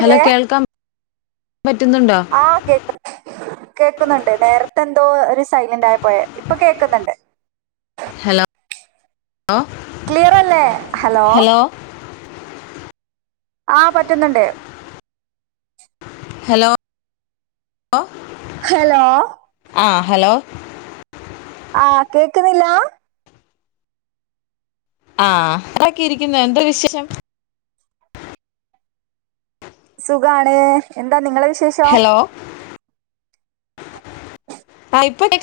Hello കേൾക്കാം ആഹ് കേക്ക കേക്കുന്നുണ്ട് നേരത്തെ എന്തോ ഒരു സൈലന്റ് ആയി പോയ ഇപ്പൊ കേൾക്കുന്നുണ്ട് ഹലോ ക്ലിയർല്ലേ ഹലോ ആ പറ്റുന്നുണ്ട് ഹലോ ഹലോ ആ ഹലോ ആഹ് കേക്കുന്നില്ല ആഹ് അതാക്കി ഇരിക്കുന്നു എന്താ വിശേഷം സുഖാണ് എ- എന്താ നിങ്ങളെ വിശേഷം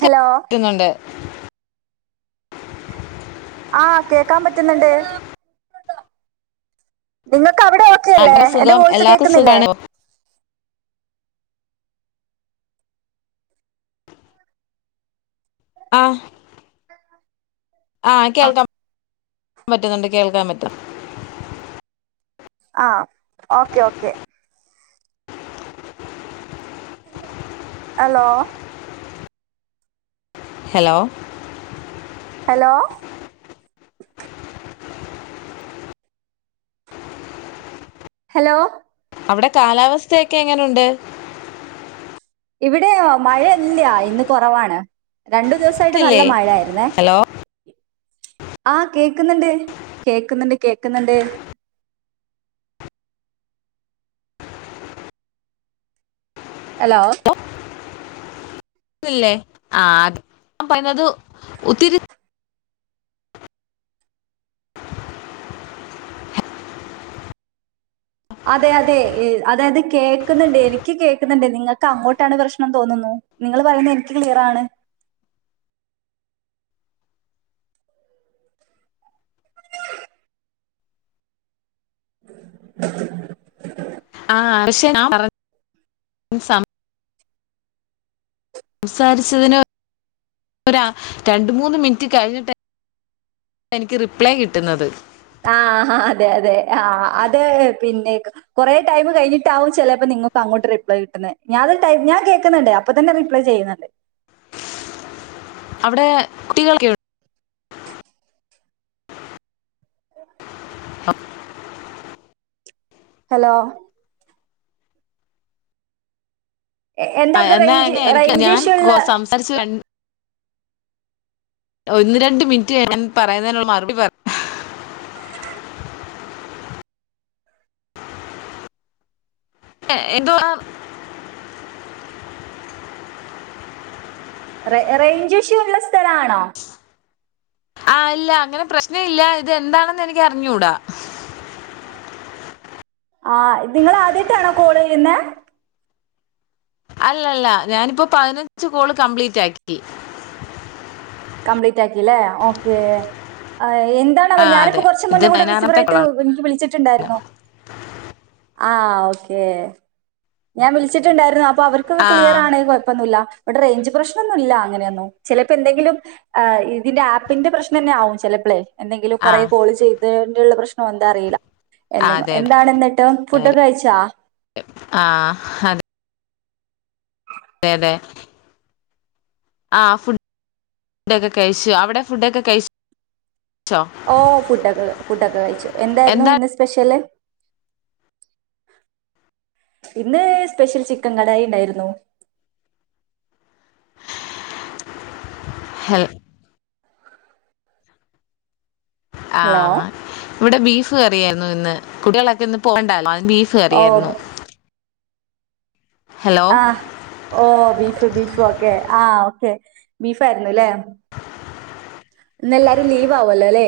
ഹലോ ആഹ് കേക്കാൻ പറ്റുന്നുണ്ട് നിങ്ങ- അവിടെ ആ, ഓക്കെല്ലേ ഇവിടെ എന്റെ സുഖം വോയ്സ് എല്ലാവർക്കും കേൾക്കുന്നില്ലേ സുഖമാണ് ആഹ് ആ ആഹ് കേൾക്കാം ൻ പറ്റുന്നുണ്ട് കേൾക്കാൻ പറ്റും ആഹ് okay okay hello hello hello hello അവിടെ കാലാവസ്ഥയൊക്കെ എങ്ങനുണ്ട് ഇവിടെ മഴല്ല ഇന്ന് കൊറവാണ് രണ്ടു ദിവസായിട്ട് നല്ല ഇല്ലേ മഴ ആയിരുന്നേ ഹലോ ആ കേക്കുന്നുണ്ട് കേക്കുന്നുണ്ട് കേക്കുന്നുണ്ട് എലോ ല്ലേ ആ അ ഞാൻ പറയുന്നത് ഒത്തിരി അതെ അതെ അതായത് കേക്കുന്നുണ്ട് എനിക്ക് കേക്കുന്നുണ്ട് നിങ്ങൾക്ക് അങ്ങോട്ടാണ് പ്രശ്നം ന്നു തോന്നുന്നു നിങ്ങൾ പറയുന്നത് എനിക്ക് ക്ലിയറാണ് ആഹ് അശ് ആഹ് പറ സംസാരിച്ചതിന് ഒര രണ്ട് മൂന്ന് മിനിറ്റ് കഴിഞ്ഞിട്ട് ആ എനിക്ക് റിപ്ലൈ കിട്ടുന്നത് ആഹ് അതെ അതെ ആ അത് പിന്നെ കൊറെ ടൈം കഴിഞ്ഞിട്ടാവും ചിലപ്പോ നിങ്ങക്ക് അങ്ങോട്ട് റിപ്ലൈ കിട്ടുന്നത് ഞാൻ കേക്കുന്നുണ്ട് അപ്പൊ തന്നെ റിപ്ലൈ ചെയ്യുന്നുണ്ട് അവിടെ കുട്ടികൾ ഒക്കെയു ഹലോ എ- എന്താ ആ അവിടെ എന്നാ റേഞ്ച് അങ്ങനെ ആയിരിക്കും റേഞ്ച് ഞാൻ ഇഷ്യൂ ഉള്ള സംസാരിച്ച് കഴിഞ്ഞ് ഒന്ന് രണ്ട് മിനിറ്റ് ഞാൻ പറയുന്നേനുള്ള മറുപടി പറ എന്തുവാ റേ റേഞ്ച് ഇഷ്യൂ ഉള്ള സ്ഥ ലത്തിലാണോ ആഹ് ഇല്ല അങ്ങനെ പ്രശ്നം ഇല്ല ഇതെന്താണെന്ന് എനിക്ക് അറിഞ്ഞൂടാ ആ നിങ്ങള് ആദ്യായിട്ടാണോ കോൾ ചെയ്യുന്നെ അല്ലല്ല ഞാനിപ്പോ പതിനഞ്ച് കോള് കംപ്ലീറ്റ് ആക്കി കംപ്ലീറ്റ് ആക്കില്ലേ ഓക്കേ എന്താണാവ ആ ഞാനിപ്പോ അതെ കുറച്ച് ഇത് മുന്നേ കൂടെ പതിനാറാമത്തെ റിസീവറായിട്ട് കോളാണ് എനിക്ക് വിളിച്ചിട്ടുണ്ടായിരുന്നു ആ ഓക്കേ ഞാൻ വിളിച്ചിട്ടുണ്ടായിരുന്നു അപ്പൊ അവർക്കത് ആ ക്ലിയർ ആണേൽ കുഴപ്പൊന്നുമില്ല ഇവിടെ റേഞ്ച് പ്രശ്നൊന്നുമില്ല അങ്ങനെയൊന്നും ചിലപ്പോ എന്തെങ്കിലും ആ ഇ ഇതിന്റെ ആപ്പിന്റെ പ്രശ്നം തന്നെ ആവും ചിലപ്പളേ എന്തെങ്കിലും ആ കുറെ കോൾ ചെയ്ത് ഉള്ള പ്രശ്നം എന്താ അറിയില്ല ആ എന്നെങ്ങോ അതെ അതെ എന്താണ് എന്നിട്ട് ഫുഡൊക്കെ അതെ കഴിച്ചാ ആ അതെ അതെ അതെ ആ ഫുഡ് ഫുഡൊക്കെ കഴിച്ചു അവിടെ ഫുഡൊക്കെ കഴിച്ചൊ ഓ ഫുഡൊക്കെ ഫുഡൊക്കെ കഴിച്ചു എന്തായിരുന്നു എന്താ ഇന്ന് സ്പെഷ്യല് ഇന്ന് സ്പെഷ്യൽ ചിക്കൻ കടായി ഉണ്ടായിരുന്നു ഹലൊ ഹലോ ആഹ് ഇവിടെ ബീഫ് ഫ് കറിയാരുന്നു ഇന്ന് കുട്ടികളൊക്കെ ഇന്ന് പോകണ്ടാരുന്നോ ബീഫ് കറിയായിരുന്നു ഓ ഹലോ ആഹ് ഓ ബീഫ് ബീഫും ഒക്കെ ആഹ് ഓക്കെ ബീഫായിരുന്നു ഇല്ലേ ഇന്ന് എല്ലാരും ലീവ് ആവുമല്ലോ ല്ലേ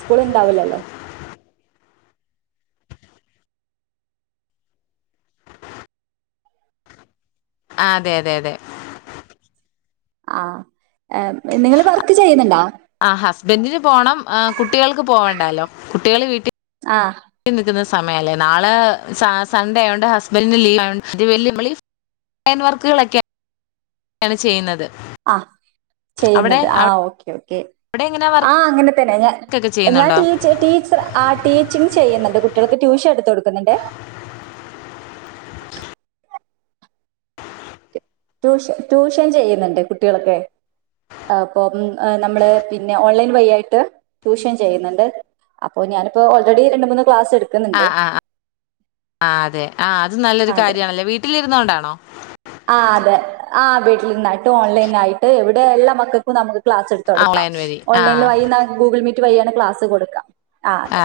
സ്കൂള് ഇണ്ടാവില്ലല്ലോ ആ അതെ അതെ അതെ ആ ഏ നിങ്ങൾ വർക്ക് ചെയ്യുന്നുണ്ടോ ആഹ് ഹസ്ബന്റിന് പോണം ഹ് കുട്ടികൾക്ക് പോവണ്ടാല്ലോ കുട്ടികൾ വീട്ടിൽ ആഹ് നിക്കുന്ന സമയല്ലേ നാളെ സ സൺഡേ ആയതോണ്ട് ഹസ്ബന്റിന് ലീവ് ആയോണ്ട് അത് വെൽയേ നമ്മളീ ഹാൻഡ് വർക്കുകളൊക്കെ ക്കെയാണ് ചെയ്യുന്നത് ആഹ് അവിടെ ചെയ്യുന്നത് ആഹ് ഓക്കെ ഓക്കെ കെ അവിടെ എങ്ങനെ ആഹ് അങ്ങനെക്കെ തന്നെ ഞാ വർക്കൊക്കെ ഞാൻ ചെയ്യുന്നുണ്ടോ ടീച് ടീച്റാ ആ ടീച്ചിംഗ് ചെയ്യ്ന്ന് കുട്ടികൾക്ക് ട്യൂഷൻ എട്ത്ത് കൊടുക്ക്ന്ന്ണ്ടേ ട്യൂഷൻ ട്യൂഷൻ ചെയ്യ്ന്ന്ണ്ട് കുട്ടികൾക്കെയ് അപ്പം നമ്മള് പിന്നെ ഓൺലൈൻ വഴിയായിട്ട് ട്യൂഷൻ ചെയ്യ്ന്ന്ണ്ട് അപ്പോ ഞാനിപ്പോ ഓൾറെഡി രണ്ട് മൂന്ന് ക്ലാസ് ആ എടുക്കുന്നുണ്ട് ആ ആ അതെ ആ അ ത് നല്ലൊരു അതെ കാര്യാണല്ലേ വീട്ടിലിര്ന്ന്കൊണ്ടാണോ ആ അതെ ആ വീട്ടിലിര്ന്നായിട്ട് ഓൺലൈനായിട്ട് ഇവ്ടെ എല്ലാ മക്കക്കും നമക് ക്ലാസെട്ത് ആ കൊട്ക്കാം ഓൺലൈൻ വഴി ആ ഓൺലൈൻ വയി ഗൂഗ്ൾ മീറ്റ് വഴിയാണ് ക്ലാസ് കൊട്ക ആ അതെ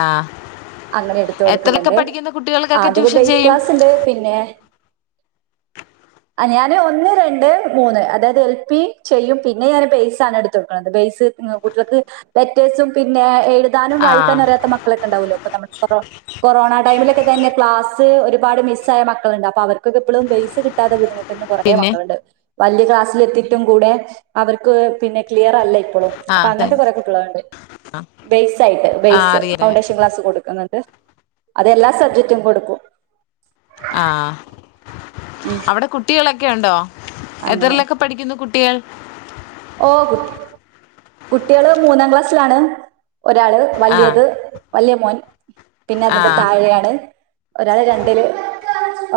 അങ്ങനെ എട്ത്ത് എത്രയൊക്കെ കൊട്ക്ക്ന്ന്ണ്ട് പഠിക്കുന്ന കുട്ടികൾക്കൊക്കെ അത്പ്പൊ ട്യൂഷൻ ബേസ് ചെയ്യും ക്ലാസ്ണ്ട് പിന്നെ ഞാന് ഒന്ന് രണ്ട് മൂന്ന് അതായത് എൽപി ചെയ്യും പിന്നെ ഞാൻ ബേസാണ് എട്ത്ത്കൊട്ക്ക്ണത് ബേസ് കുട്ടികൾക്ക് ലെറ്റേസും പിന്നെ എഴ് താനും ആ വായിക്കാനും അറിയത്ത മക്കളൊക്കെണ്ടാവോലോ നമ്മ കൊ കൊറോണ ടൈമിലൊക്കെ തന്നെ ക്ലാസ് ഒരുപാട് മിസ് ആയ മക്കളുണ്ട് അപ്പൊ അവർക്കൊക്കെ പ്പളും ബേയ്സ് കി ട്ടാത്ത ബുദ്ധിമുട്ട് ന്ന കൊറേ പിന്നെ മക്കള്ണ്ട് വല്യ ക്ലാസ് സ്സിലെത്തിട്ടും കൂടെ അവർക്ക് പിന്നെ ക്ലിയർ അല്ല പ്പളും ആ അപ്പൊ ത- അങ്ങനത്തെ കൊറേ കുട്ട്യാള്ണ്ട് ആ, ബേസ് ആയിട്ട് ആ ബേസ് അറിയാം ഫൗണ്ടേഷൻ ക്ലാസ് കൊട്ക്ക്ന്ന്ണ്ട് അതെല്ലാ സബ്ജക്റ്റും കൊട്ക്കും ആ അവിടെ കുട്ടികളൊ ക്കെ ഒണ്ടോ അങ്ങനെ എത്രെലൊക്കെ പഠിക്കുന്നു കുട്ടികൾ ഓ കു കുട്ട്യാള് മൂന്നാം ക്ലാസ്സിലാണ് ഒരാള് ആ വല്ല്യേത് വല്ല്യേ മോൻ ഉം പിന്നെ ആ അതിന്റെ താഴെയാണ് ഒരാള് രണ്ടില്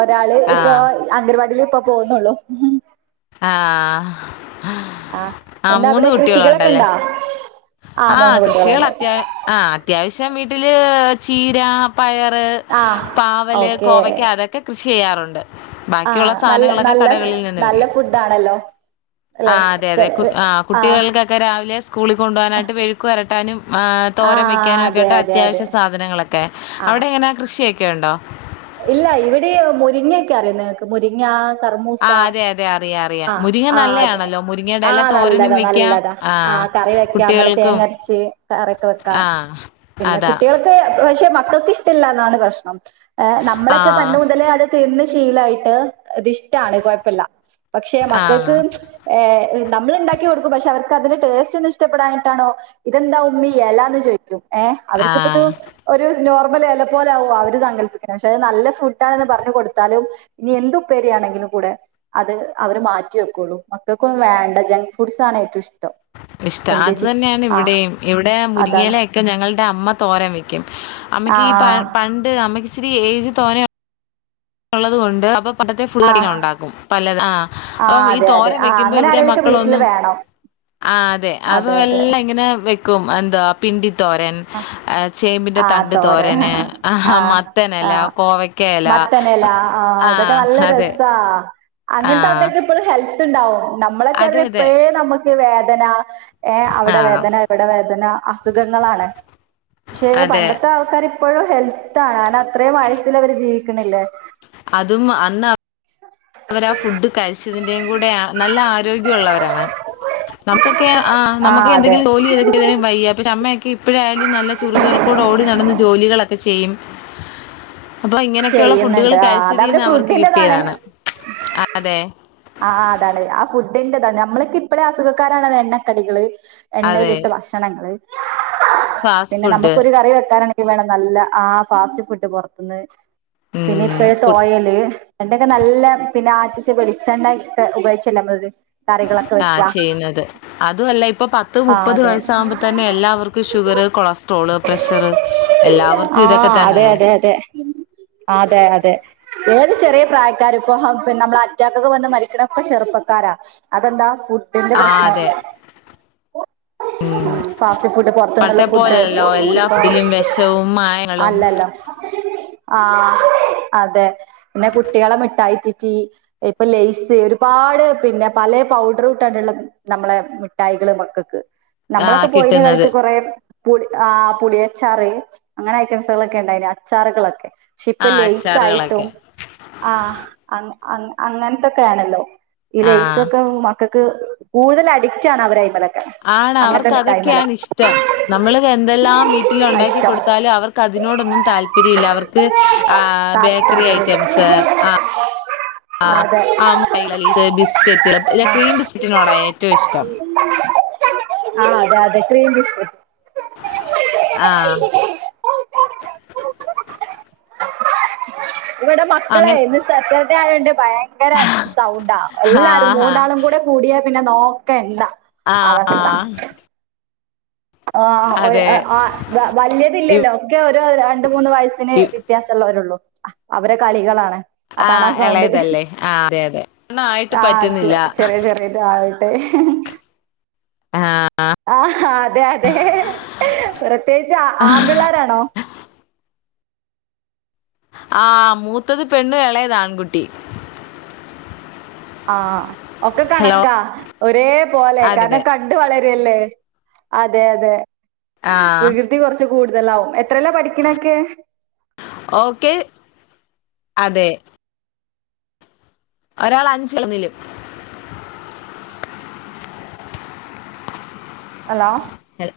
ഒരാള് ആ ഇപ്പോ അംഗനവാടീല് പ്പ പോക്ന്നൊള്ളൂ ആ ആ എന്താ മൂന്ന് അവിടെ കുട്ടികളുണ്ടല്ലേ കൃഷികളൊക്കെണ്ടോ ആ കൃഷികളത്യാ ആ അത്യാവശ്യം വീട്ടില് ചീര പയറ് ആ പാവല് ഓക്കെ കോവയ്ക്ക അതൊക്കെ കൃഷി ചെയ്യാറുണ്ട് ആ ബാക്കിയുള്ള നല്ല സാനങ്ങളൊക്കെ നല്ല കടകളിൽ നിന്ന് നല്ല വേടിക്കും ഫുഡ് ആണല്ലോ ആ അല്ലെ അതെ അതെ കു ആ കുട്ടികൾക്കൊക്കെ രാവിലെ സ്കൂളി കൊണ്ടുവാനായ്ട്ട് മെയ്ക്കുവര ട്ടാനും ആ തോരൻ അതെ വെയ്ക്കാനൊക്കെയ്ട്ട് അതെ അതെ അത്യാവശ്യസാധനങ്ങളൊക്കെ ആ അവിടെങ്ങനാ കൃഷിയൊക്കെണ്ടോ,? ഇല്ല ഇവിടെ മുരിങ്ങക്കെ അറിയോനിങ്ങക്ക് മുരിങ്ങ കർമൂസ ആഹ് അതെ അതെ അറിയാം അറിയാം ആ മുരിങ്ങ ആ അ നല്ലയാണല്ലോ മുരിങ്ങയുടെ എല തോരനും ആനല്ലതാ വെക്കാം നല്ലതാ ആഹ് കറി ആ വെക്കാം നല്ല കുട്ടികൾക്കും തേങ്ങരച്ച് കറിക്കെ വെക്കാം ആഹ് പിന്നെ അതാ കുട്ടികൾക്ക് പക്ഷെ ഇവക്കിഷ്ടല്ല ന്നാണ് പ്രശ്നം എ നമ്മളൊക്കെ ആഹ് പണ്ട് മുതലേ അത് തിന്ന് ശീലായിട്ട് ത്ഷ്ടാണ് കുഴപ്പല്ല്യ പക്ഷെ ആഹ് മക്കൾക്ക്ഏ നമ്മള് ണ്ടാക്കികൊടുക്കും പക്ഷെ അവർക്കതിന്റെ ട്ടേസ്റ്റൊന്നും ഇഷ്ടപ്പെടാഞ്ഞിട്ടാണോ ഇതെന്താ ഉമ്മി എലാ ന്ന് ചോയ്ക്കും ഏ അവർക്കിപ്പത് ആഹ് ഒരു നോർമെലെല പോല ആകുംഅവര് സങ്കൽപ്പിക്ക പക്ഷെ അത് നല്ല ഫുഡ് ആണെന്ന് പറഞ്ഞു കൊടുത്താലും ഇനി എന്തു ഉപ്പേരിയാണെങ്കിലും കൂടെ അത് അവർ മാറ്റിവെക്കുള്ളൂ മക്കൾക്കൊന്നും വേണ്ട ജങ്ക് ഫുഡ്സാണ് ഏറ്റവുംഷ്ട്ടം ഇഷ്ട അത് തന്നെയാണ് ഇവിടെയും ഇവിടെ അതാണ് മുരിങ്ങേല ഒക്കെ ഞങ്ങടെ അമ്മ തോരൻ വെക്കും അമ്മയ്ക്കീ പ ആഹ് പണ്ട് അമ്മക്ക് ഇച്ചിരി ഏജ് തോനെ ഉള്ളത് കൊണ്ട് അപ്പൊ പണ്ടത്തെ ആഹ് ഫുള്ളങ്ങനെണ്ടാക്കും പലത ആ ഓ ആഹ് വി ഈ അതെ അതെ തോരൻ ആഹ് വെക്കുമ്പോ അങ്ങനെ ഇവിടെ ആരേലൊക്കെ വീട്ടില് മക്കളൊന്നും വേണം ആ അതെ അപ്പ എല്ലാം ഇങ്ങനെ വെക്കും എന്താ പിണ്ടി തോരൻ ആ ചി ചേമ്പിന്റെ ആഹ് തണ്ടു തോരൻ തോരന് ആ ആഹ് മത്തനെല കോവയ്ക്കെല [unintelligible] ഇതൊക്കെ നല്ല രസാ അങ്ങൻ ത്തെ ആഹ് ആൾക്കാരൊക്കെ ഇപ്പളുംഹെൽ എത്ത്ണ്ടാവും നമ്മളൊക്കെർഞ്ഞ അതെ അതെ. ഇപ്പഴേ നമ്മക്ക് വേ തന ഏ അവിടെ ആഹ് വേദന ഇവിടെ വേദന അസുഖങ്ങളാണ് ക്ഷെ അതെ. പണ്ടത്തെ ആൾക്കാര് എപ്പോഴും ഹെൽത്താണ് അന അത്രയും വയസ്സില് അവര് ജീവിക്ക്ണ്ല്ലേ അതും അന്ന അവരാ ആ ഫുഡ് കഴിച്ചതിന്റെയും കൂടെ ആ നല്ല ആരോഗ്യള്ളവരാണ് നമുക്കൊക്കെ ആ നമുക്ക് ആഹ് അതെ എന്തെങ്കിലും ജോലി ചെയ്തെങ്കില് വയ്യെ അമ്മ ഇപ്പഴായാലും നല്ല ചുറു ചുറക്കോട ഓടി നടന്ന് ജോലികളൊ ക്കെ ചെയ്യും അപ്പൊ ഇങ്ങനെയൊക്കെയുള്ള ഫുഡുകൾ ചെയ്യുന്നുണ്ട് ആഹ് അതവരെ കഴിച്ചതിൽന്ന് അവർക്ക് ഫുഡിന്റെതാണ് കിട്ടിയതാണ് [unintelligible] ആഹ അതാണ് ആ ഫുഡിന്റെതാണ് നമ്മളൊക്കെ ഇപ്പോഴേ അസുഖക്കാരാണ് എണ്ണക്കടികള് അതെ എണ്ണയിലിട്ട് ഭക്ഷണങ്ങള് ഫാസ്റ്റ് പിന്നെ ഫുഡ് നമുക്കൊരു കറി വെക്കാന ഇവണം നല്ല ആ ഫാസ്റ്റ് ഫുഡ് പൊറ്ത്ത്ന്ന് പിന്നെ ഉം ഇപ്പോഴത്തെ കു ഓയല് എന്റെക്കെ നല്ല പിന്നെ ആ [unintelligible] [unintelligible] ആഹ ചെയ്യുന്നത് അതുല്ല ഇ ഇപ്പ പത്ത് ആ മുപ്പത് അതെ വയസാകുമ്പോ തന്നെ എല്ലാവർക്കും ഷുഗർ കൊളസ്ട്രോള് പ്രഷർ എല്ലാവർക്കും ആ ഇതൊക്കെ അതെ തന്നെല്ലേ അതെ അതെ അതെ അതെ ഏത് ചെറിയ പ്രായക്കാ ഇപ്പോ പിന്നെ നമ്മള് അറ്റാക്കൊക്കെ വന്ന് മരിക്കണ ഒക്കെ ചെറുപ്പക്കാരാ അതെന്താ ഫുഡ് ആഹ് അതെ [unintelligible] ഉം ഫാസ്റ്റ് ഫുഡ് പൊറുത്തുന്നുള്ള പണ്ടത്തെ ഫുഡ് പോലെയല്ലല്ലോ എല്ലാ ഇപ്പൊ ഫുഡിലും വിഷവും മായങ്ങളും അല്ലല്ല ആ അതെ പിന്നെ കുട്ടികളെ മിട്ടായി തീറ്റി ഇപ്പൊ ലെയ്സ് ഒരുപാട് പിന്നെ പലെ പൗഡറ് ഇട്ടാണ്ടുള്ള നമ്മളെ മിഠായി [unintelligible] മക്കൾക്ക് നമ്മളൊക്കെ ആഹ് കിട്ടുന്നത് പോയിനകാലത്ത് കൊറെ പു ആ പുളി അച്ചാറ് അങ്ങനെ ഐറ്റംസുകളോക്കെ ഉണ്ടായിനി അച്ചാറുകളൊക്കെ ഇപ്പ ആഹ് ലെയ്സായിട്ടും അച്ചാറുകളൊക്കെ ആഹ അങ്ങ അ അങ്ങനത്തൊക്കെയാണല്ലോ ഇ ആഹ് ലയ്സൊക്കെ മക്കക്ക് കൂടുതൽ അഡിറ്റാണ് അവരയ് ആണ് അവർക്ക് അതൊക്കെയാണ് ഇഷ്ടം നമ്മള് എന്തെല്ലാം വീട്ടില് ആ ഉണ്ടാക്കി ഇഷ്ടം കൊടുത്താലും അവർക്ക് അതിനോടൊന്നും താല്പര്യല്ല അവർക്ക് ആ ബേക്കറി താല്പര്യം ഐറ്റംസ് ആ ആ അതെ ആ മുടാ ലയ്സ് ബിസ്കറ്റ് ല്ല ആ ക്രീം ബിസ്കറ്റിനോടാണ് ഏറ്റവും ഇഷ്ടം ആഹ അതെ അതെ ക്രീം ബിസ്ക്കറ്റ് ആ ഇവിടെ മക്കള് അങ്ങനെ ഇന്ന് സ്പഷൽ ണ്ട് [unintelligible] ഭയങ്കര സൗണ്ടാ എല്ലാരും ആഹ മൂന്നാളും കൂടെ കൂടിയ പിന്നെ നോക്കെണ്ട ആ ആ അതെ [unintelligible] ഇവ് വലിയതില്ലല്ലോ ക്ക [unintelligible] രണ്ട് മൂന്ന് വയസ്സിന് ഇവ് വ്യത്യാസമുള്ളവരുള്ളൂ അവരെ കളികളാണ് അതാണ് ആ ആഹ് സൗണ്ട്. ഇളയതല്ലേ ആ അതെ അതെ ഒന്നായിട്ട് ആ ചെ പറ്റുന്നില്ല ചെറിയ ചെറിയത് ആ ആഹ് ആ അതെ അതെ പ്രത്യേകിച്ച് അ ആമ്പിള്ളേരാണോ ആ മൂത്തത് പെണ്ണും ഇളയത് ആൺകുട്ടിയും ആഹ് ഒക്കെ ഹലോ കണക്കാ ഒരേ പോലെ അതെ കാരണം അതെ കണ്ട് വളര് അതെയല്ലേ അതെ അതെ ആ വികൃതി കുറച്ച് കൂ കൂടുതലാവും എത്രേലാ പഠിക്കണയൊക്കെ ഓക്കെ അതെ ഒരാൾ അഞ്ചിൽ ഒന്നിലും ഹലോ ഹൽ